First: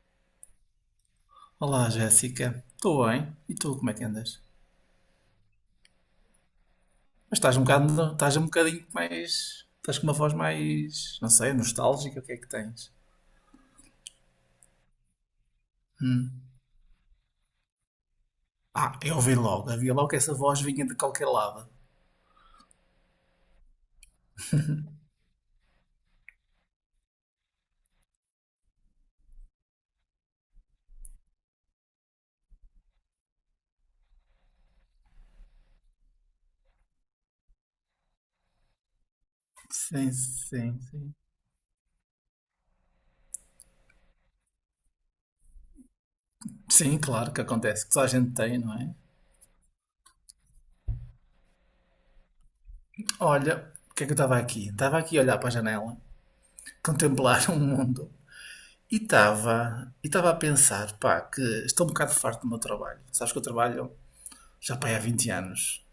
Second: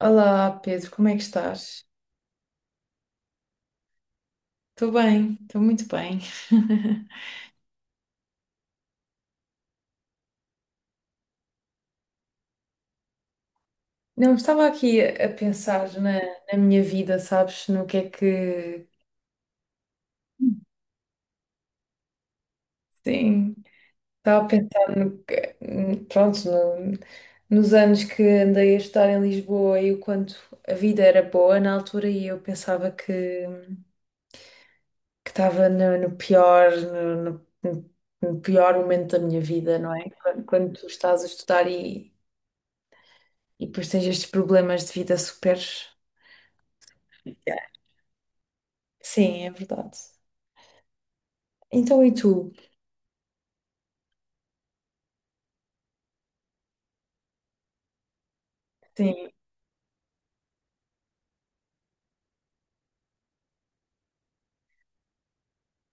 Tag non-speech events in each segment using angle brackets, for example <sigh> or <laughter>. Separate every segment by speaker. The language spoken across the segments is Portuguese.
Speaker 1: Olá, Pedro, como é que estás?
Speaker 2: Olá, Jéssica. Estou bem. E tu, como é que andas?
Speaker 1: Estou bem, estou muito bem. <laughs>
Speaker 2: Mas estás um bocadinho mais. Estás com uma voz mais, não sei, nostálgica, o que é que tens?
Speaker 1: Não, estava aqui a pensar na, na minha vida, sabes? No que é que.
Speaker 2: Ah, eu ouvi logo, havia logo que essa voz vinha de qualquer lado.
Speaker 1: Sim, estava a pensar no que. Pronto, nos anos que andei a estudar em Lisboa e o quanto a vida era boa na altura e eu pensava que estava no, no pior, no, no pior momento da minha vida, não é?
Speaker 2: Sim,
Speaker 1: Quando, quando
Speaker 2: sim,
Speaker 1: tu
Speaker 2: sim.
Speaker 1: estás a estudar e depois tens estes problemas de vida super.
Speaker 2: Sim, claro que acontece, que só a gente tem, não é?
Speaker 1: Sim, é verdade. Então, e tu?
Speaker 2: Olha, o que é que eu estava aqui? Estava aqui a olhar para a janela, contemplar o mundo. E
Speaker 1: Sim,
Speaker 2: estava, e estava a pensar, pá, que estou um bocado farto do meu trabalho. Sabes que eu trabalho já pá, há 20 anos.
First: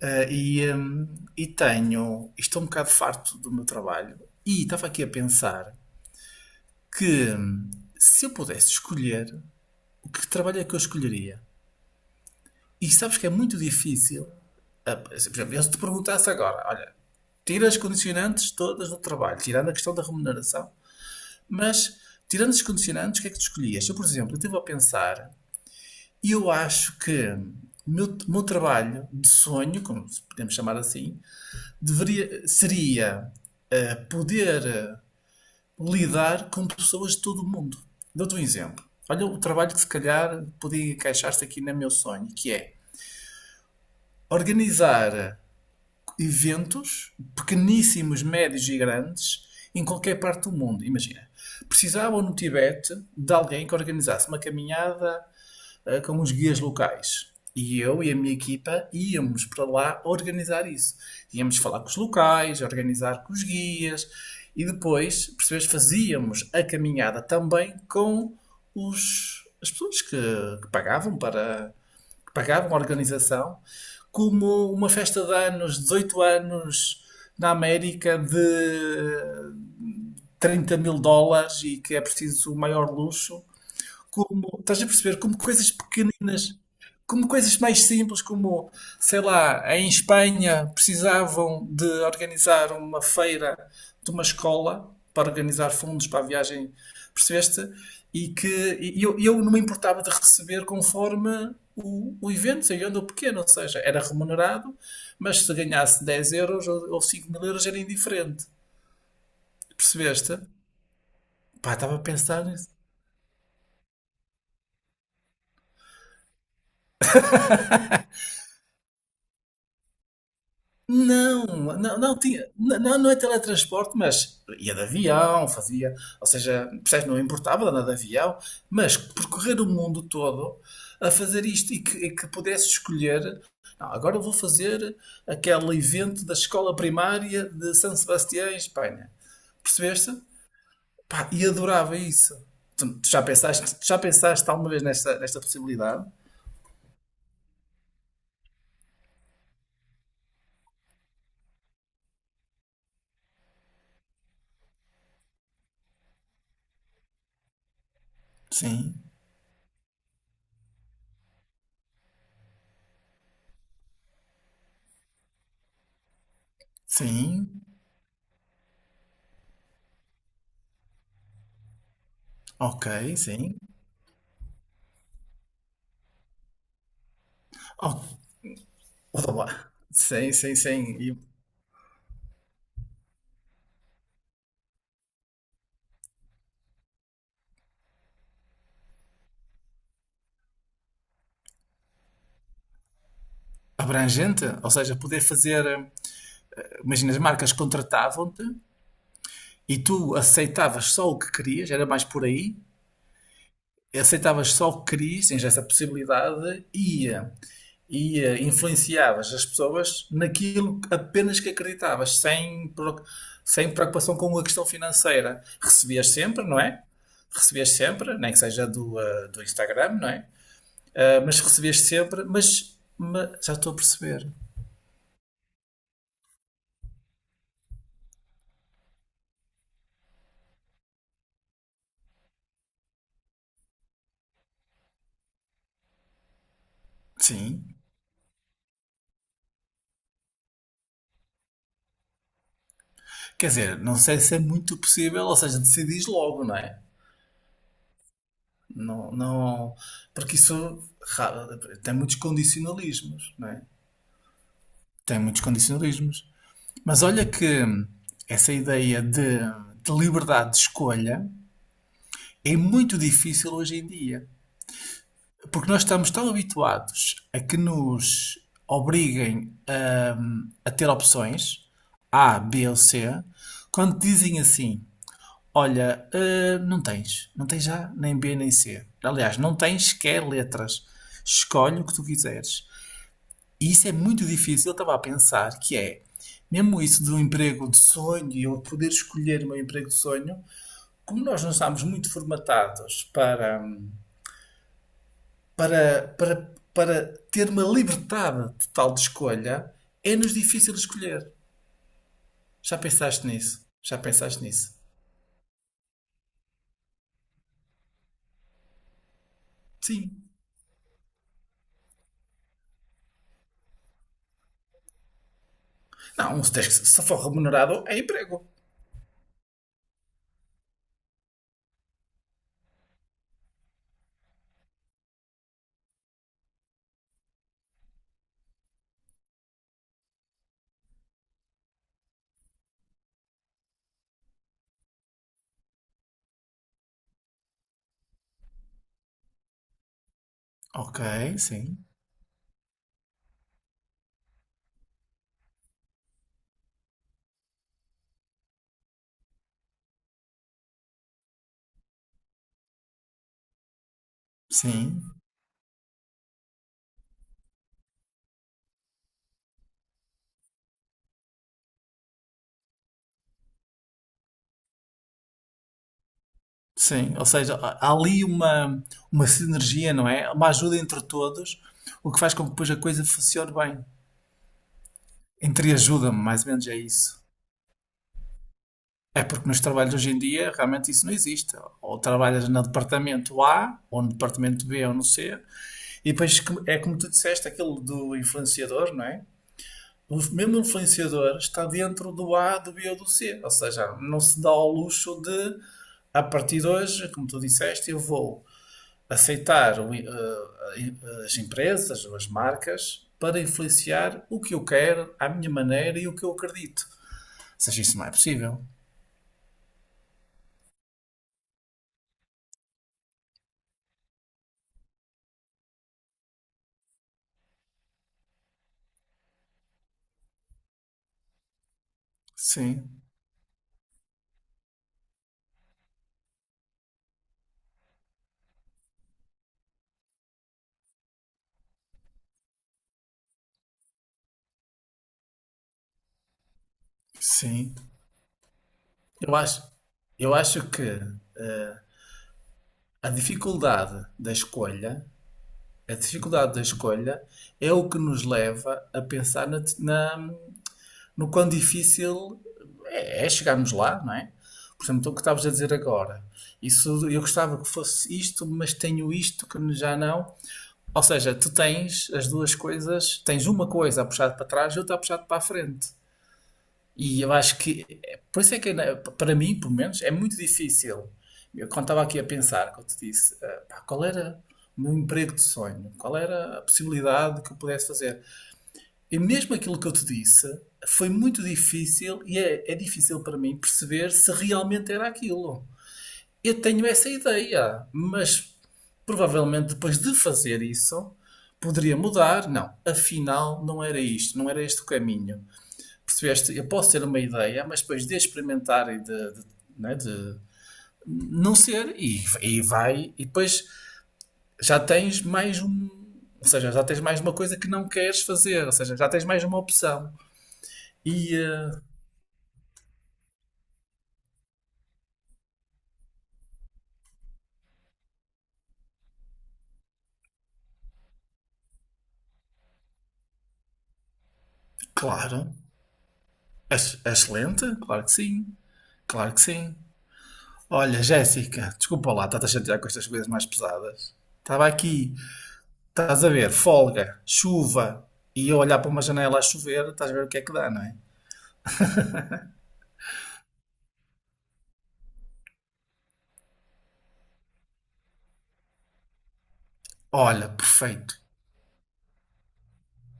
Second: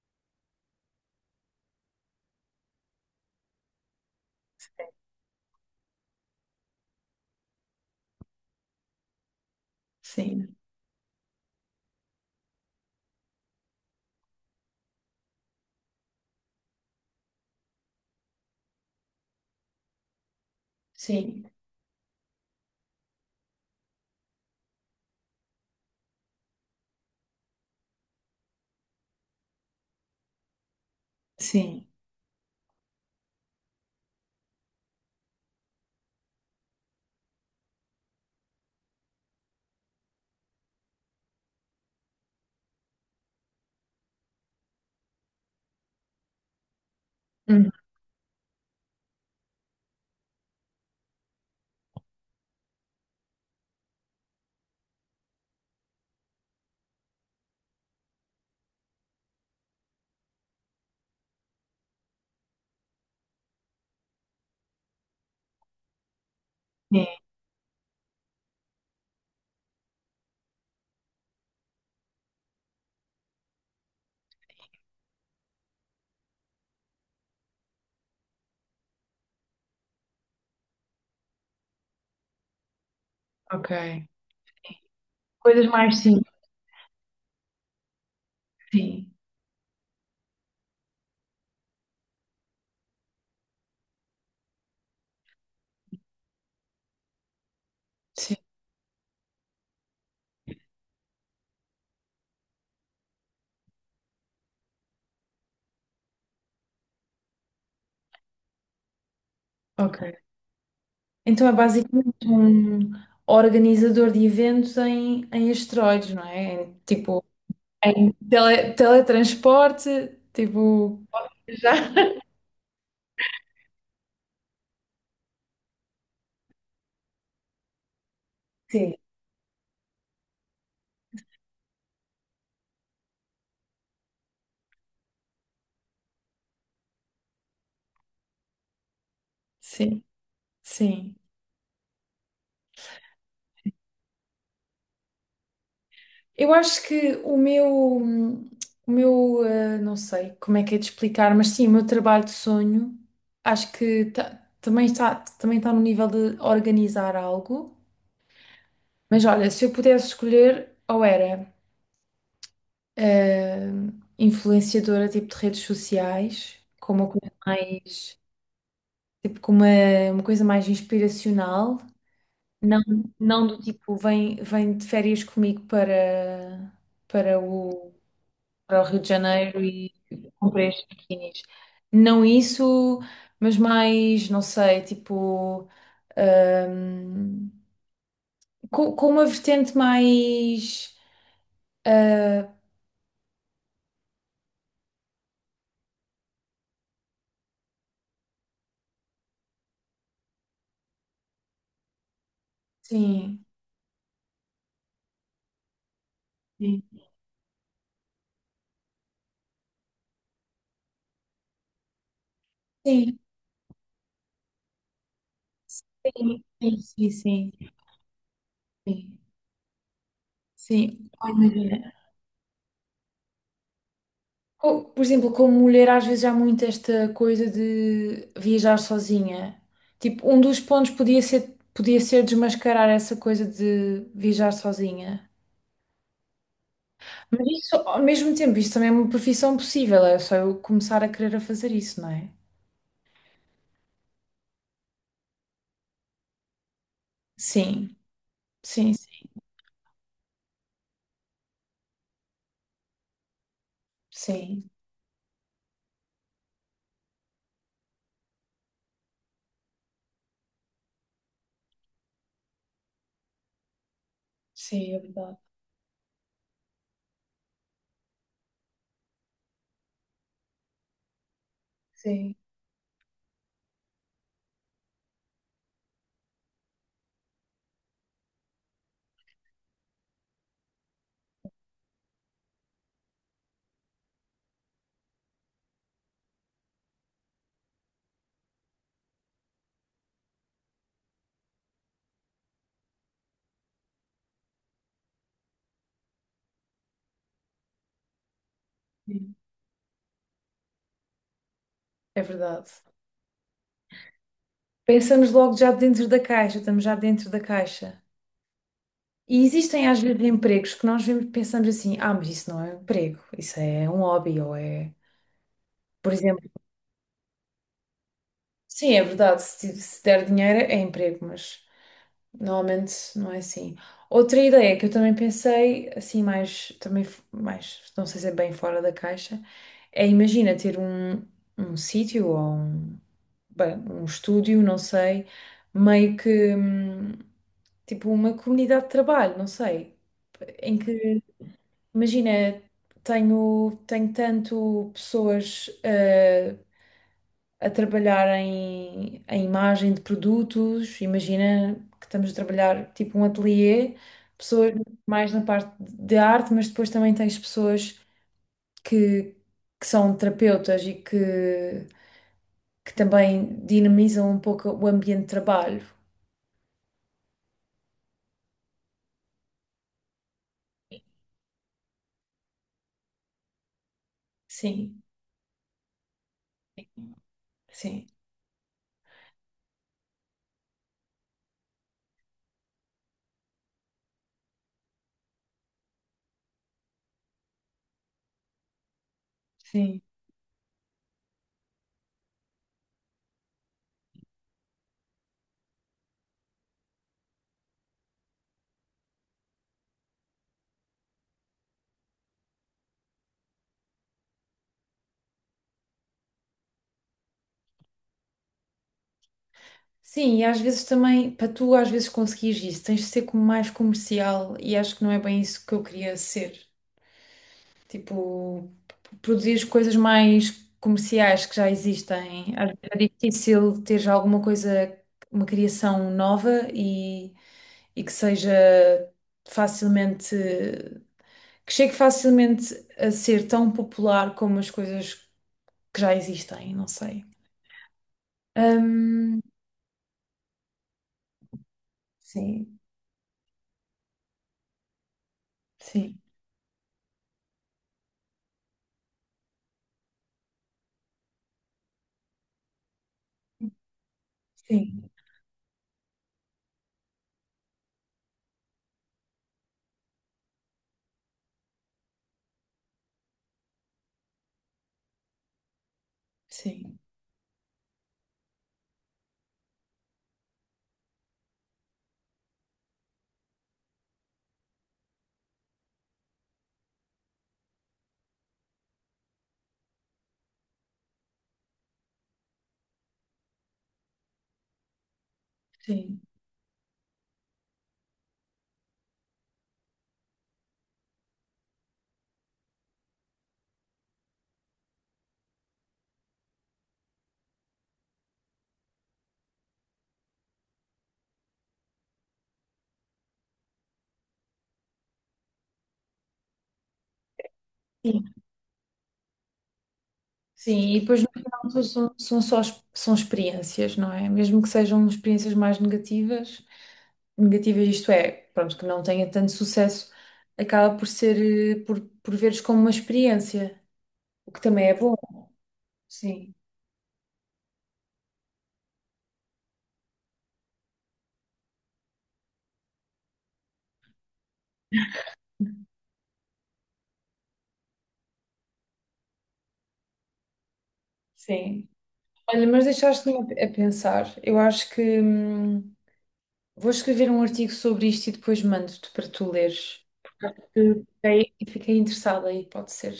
Speaker 2: Ah, e tenho. Estou um bocado farto do meu trabalho e estava aqui a pensar que se eu pudesse escolher o que
Speaker 1: sim,
Speaker 2: trabalho é que eu escolheria. E sabes que é muito difícil. Por exemplo, eu se te perguntasse agora, olha, tira as condicionantes todas do trabalho, tirando a questão da remuneração,
Speaker 1: sim,
Speaker 2: mas tirando as condicionantes, o que é que tu escolhias? Eu, por exemplo, eu estive a pensar e eu acho que o meu trabalho de sonho, como podemos chamar assim,
Speaker 1: sim.
Speaker 2: deveria, seria poder lidar com pessoas de todo o mundo. Dou-te um exemplo. Olha o trabalho que se calhar podia encaixar-se aqui no meu sonho, que é organizar eventos
Speaker 1: Uhum.
Speaker 2: pequeníssimos, médios e grandes em qualquer parte do mundo. Imagina, precisavam no Tibete de alguém que organizasse uma caminhada com os guias locais. E eu e a minha equipa íamos para lá organizar isso. Íamos falar com os locais, organizar com os guias e depois, percebes, fazíamos a
Speaker 1: Sim,
Speaker 2: caminhada também com as pessoas que pagavam para que pagavam a organização, como uma festa de anos, 18 anos na América de 30 mil dólares e que é preciso o maior luxo
Speaker 1: ok.
Speaker 2: como, estás a perceber, como
Speaker 1: Coisas
Speaker 2: coisas
Speaker 1: mais simples,
Speaker 2: pequeninas, como coisas mais simples, como,
Speaker 1: sim,
Speaker 2: sei lá, em Espanha precisavam de organizar uma feira de uma escola para organizar fundos para a viagem, percebeste? E
Speaker 1: sim,
Speaker 2: que e eu, eu não me importava de receber conforme o evento, seja onde ou pequeno, ou seja, era remunerado, mas se ganhasse 10 euros ou 5 mil euros era indiferente,
Speaker 1: ok.
Speaker 2: percebeste?
Speaker 1: Então é
Speaker 2: Pá, estava a
Speaker 1: basicamente
Speaker 2: pensar nisso.
Speaker 1: um organizador de eventos em, em asteroides, não é? Em, tipo, em teletransporte, tipo.
Speaker 2: Não,
Speaker 1: Já.
Speaker 2: não, não,
Speaker 1: <laughs>
Speaker 2: tinha, não, não é teletransporte, mas ia de avião, fazia, ou seja, percebes, não importava de andar de avião,
Speaker 1: Sim,
Speaker 2: mas percorrer o mundo todo a fazer isto e que pudesse escolher, não, agora eu vou fazer aquele evento da escola primária de San Sebastián, em Espanha.
Speaker 1: sim,
Speaker 2: Percebeste?
Speaker 1: sim.
Speaker 2: Pá, e adorava isso. Tu já pensaste alguma vez nesta possibilidade?
Speaker 1: Eu acho que o meu, não sei como é que é de explicar, mas sim, o meu trabalho de sonho, acho que também está no nível de organizar algo.
Speaker 2: Sim,
Speaker 1: Mas olha, se eu pudesse escolher, ou era, influenciadora tipo de redes sociais, com uma coisa
Speaker 2: sim,
Speaker 1: mais, tipo com uma coisa mais inspiracional, não,
Speaker 2: ok,
Speaker 1: não do
Speaker 2: sim.
Speaker 1: tipo vem, vem de férias comigo para, para o para o Rio de Janeiro
Speaker 2: Olá.
Speaker 1: e
Speaker 2: Sim, sim,
Speaker 1: comprei estes
Speaker 2: sim. E
Speaker 1: biquinis. Não isso, mas mais, não sei, tipo, hum, com uma vertente mais. ah,
Speaker 2: abrangente, ou seja, poder fazer. Imagina, as marcas contratavam-te e tu aceitavas só o que querias, era mais por aí.
Speaker 1: sim,
Speaker 2: Aceitavas só o que querias, tens essa possibilidade
Speaker 1: sim,
Speaker 2: e influenciavas as pessoas naquilo apenas que acreditavas,
Speaker 1: sim,
Speaker 2: sem preocupação com a questão financeira. Recebias sempre,
Speaker 1: sim,
Speaker 2: não
Speaker 1: sim,
Speaker 2: é?
Speaker 1: sim, sim.
Speaker 2: Recebias sempre, nem que seja do,
Speaker 1: Sim.
Speaker 2: do Instagram, não é?
Speaker 1: Sim. Ai,
Speaker 2: Mas recebias
Speaker 1: imagina.
Speaker 2: sempre, mas já estou a perceber.
Speaker 1: Por exemplo, como mulher, às vezes há muito esta coisa de viajar sozinha. Tipo, um dos pontos podia ser desmascarar essa coisa de viajar sozinha. Mas isso,
Speaker 2: Sim.
Speaker 1: ao mesmo tempo, isso também é uma profissão possível, é só eu começar a querer a fazer isso, não é?
Speaker 2: Quer dizer, não sei se é muito possível, ou seja, decidis logo, não é?
Speaker 1: Sim, sim,
Speaker 2: Não,
Speaker 1: sim,
Speaker 2: não, porque isso ra- tem muitos condicionalismos, não é?
Speaker 1: sim,
Speaker 2: Tem muitos condicionalismos. Mas olha que essa ideia de liberdade de escolha é muito difícil hoje em dia.
Speaker 1: sim, é verdade.
Speaker 2: Porque nós estamos tão habituados a que nos obriguem a ter opções
Speaker 1: Sim,
Speaker 2: A, B ou C, quando dizem assim, olha, não tens. Não tens A, nem B, nem C. Aliás, não tens sequer letras. Escolhe o que tu quiseres. E isso é muito difícil. Eu estava a pensar que é, mesmo isso de um emprego de sonho e eu poder escolher o meu emprego de sonho, como nós não estamos muito formatados para ter uma liberdade total de
Speaker 1: sim,
Speaker 2: escolha, é-nos difícil escolher.
Speaker 1: é verdade.
Speaker 2: Já pensaste nisso? Já pensaste nisso?
Speaker 1: Pensamos logo já dentro da caixa, estamos já dentro da caixa. E existem às vezes
Speaker 2: Sim.
Speaker 1: empregos que nós vemos, pensamos assim, ah, mas isso não é um emprego, isso é um hobby, ou é, por
Speaker 2: Não,
Speaker 1: exemplo.
Speaker 2: se for remunerado, é emprego.
Speaker 1: Sim, é verdade. Se, se der dinheiro é emprego, mas normalmente não é assim. Outra ideia que eu também pensei, assim, mais, também mais, não sei se é bem fora da caixa, é imagina ter um, um sítio ou um, bem, um estúdio, não sei, meio que tipo uma comunidade de trabalho, não sei, em
Speaker 2: Ok,
Speaker 1: que
Speaker 2: sim,
Speaker 1: imagina, tenho, tenho tanto pessoas. A trabalhar em, em imagem de produtos. Imagina que estamos a trabalhar tipo um ateliê, pessoas
Speaker 2: sim,
Speaker 1: mais na parte de arte, mas depois também tens pessoas que, que são terapeutas e que também dinamizam um pouco o ambiente de trabalho.
Speaker 2: sim. Ou seja, há ali uma sinergia, não é? Uma ajuda entre todos, o que faz com que depois a coisa funcione bem.
Speaker 1: Sim,
Speaker 2: Entre ajuda-me, mais ou menos é isso.
Speaker 1: sim.
Speaker 2: É porque nos trabalhos hoje em dia realmente isso não existe. Ou trabalhas no departamento A, ou no departamento B, ou no C, e depois é como tu disseste, aquilo do influenciador, não é?
Speaker 1: Sim.
Speaker 2: O mesmo influenciador está dentro do A, do B ou do C. Ou seja, não se dá ao luxo de, a partir de hoje, como tu disseste, eu vou aceitar as empresas ou as marcas para influenciar o que eu quero, à minha maneira e o que eu acredito. Ou seja, isso não é possível.
Speaker 1: Sim, e às vezes também, para tu às vezes conseguires isso, tens de ser como mais comercial e acho que não é bem isso que eu queria ser. Tipo, produzir coisas mais comerciais que já existem. Às vezes é
Speaker 2: Sim,
Speaker 1: difícil ter já alguma coisa, uma criação nova e que seja facilmente, que chegue facilmente a ser tão popular como as coisas que já existem, não sei.
Speaker 2: sim. Eu
Speaker 1: Hum,
Speaker 2: acho, eu acho que eh,
Speaker 1: sim,
Speaker 2: a dificuldade da escolha, a
Speaker 1: sim,
Speaker 2: dificuldade da escolha é o que nos leva a pensar no quão difícil é, é chegarmos lá, não é? Por exemplo,
Speaker 1: sim,
Speaker 2: então, o que estavas a dizer agora. Isso, eu gostava que fosse isto, mas tenho isto que já não. Ou seja, tu tens as duas coisas, tens uma coisa a puxar para trás e outra a puxar para a frente.
Speaker 1: sim,
Speaker 2: E eu acho que, é, por isso é que para mim, pelo menos, é muito difícil. Eu quando estava aqui a pensar, quando te disse, ah, pá, qual era o meu emprego de sonho? Qual era a possibilidade que eu pudesse fazer? E mesmo aquilo que eu te disse foi muito difícil e é, é difícil para mim perceber se realmente era aquilo.
Speaker 1: sim.
Speaker 2: Eu tenho essa ideia, mas provavelmente depois de fazer isso poderia mudar. Não, afinal não era isto, não era este o caminho. Percebeste? Eu posso ter uma ideia, mas depois de experimentar e de não ser, e depois já tens mais um. Ou seja, já tens mais uma coisa que não queres fazer, ou seja, já tens mais uma opção.
Speaker 1: Sim, e depois no
Speaker 2: E,
Speaker 1: final
Speaker 2: eh,
Speaker 1: tudo são, são só são experiências, não é? Mesmo que sejam experiências mais negativas, negativas isto é, pronto, que não tenha tanto sucesso, acaba por ser, por veres como uma experiência, o que também é bom.
Speaker 2: claro,
Speaker 1: Sim,
Speaker 2: excelente, claro que sim, claro que sim. Olha, Jéssica, desculpa lá, estás a chatear com estas coisas mais pesadas. Estava aqui, estás a ver, folga, chuva, e eu olhar para uma janela a chover, estás a ver o que é que dá, não é?
Speaker 1: sim. Olha, mas deixaste-me a pensar. Eu acho que vou escrever um artigo sobre isto e depois mando-te para tu leres.
Speaker 2: Olha,
Speaker 1: Eu
Speaker 2: perfeito,
Speaker 1: fiquei, fiquei interessada aí, pode ser.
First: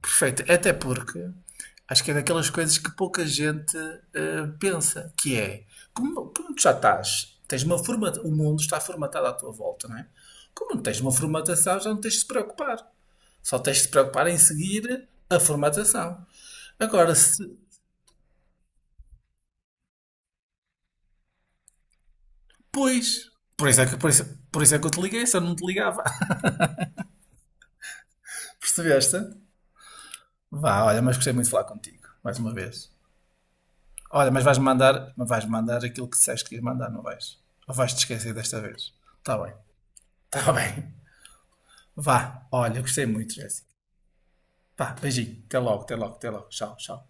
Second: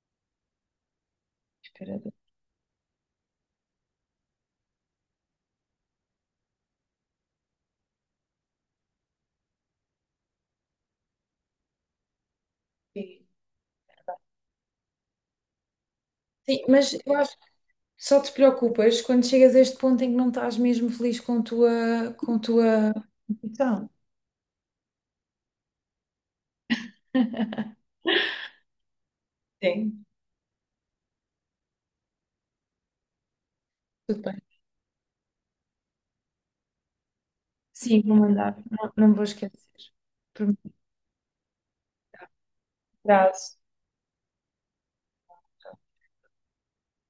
Speaker 2: perfeito. Até porque
Speaker 1: Espera.
Speaker 2: acho que é daquelas coisas que pouca gente pensa, que é, como tu já estás, tens uma forma, o mundo está formatado à tua volta, não é? Como não tens uma formatação, já não tens de se preocupar.
Speaker 1: Sim,
Speaker 2: Só tens de te preocupar em seguir a formatação.
Speaker 1: sim, mas
Speaker 2: Agora,
Speaker 1: eu acho
Speaker 2: se.
Speaker 1: só te preocupas quando chegas a este ponto em que não estás mesmo feliz com a tua
Speaker 2: Pois. Por isso é
Speaker 1: profissão.
Speaker 2: que, por isso, por isso é que eu te liguei, se eu não te ligava.
Speaker 1: <laughs>
Speaker 2: <laughs> Percebeste?
Speaker 1: Sim,
Speaker 2: Vá, olha, mas gostei muito de falar contigo. Mais uma vez.
Speaker 1: tudo
Speaker 2: Olha,
Speaker 1: bem.
Speaker 2: mas vais mandar aquilo que disseste que ias mandar, não vais? Ou vais-te
Speaker 1: Sim, vou
Speaker 2: esquecer
Speaker 1: mandar.
Speaker 2: desta
Speaker 1: Não,
Speaker 2: vez?
Speaker 1: não vou
Speaker 2: Tá bem.
Speaker 1: esquecer. Por
Speaker 2: Tá bem. Vá, olha, gostei
Speaker 1: mim,
Speaker 2: muito, Jéssica. Vá, beijinho. Até logo, até logo, até logo. Tchau, tchau.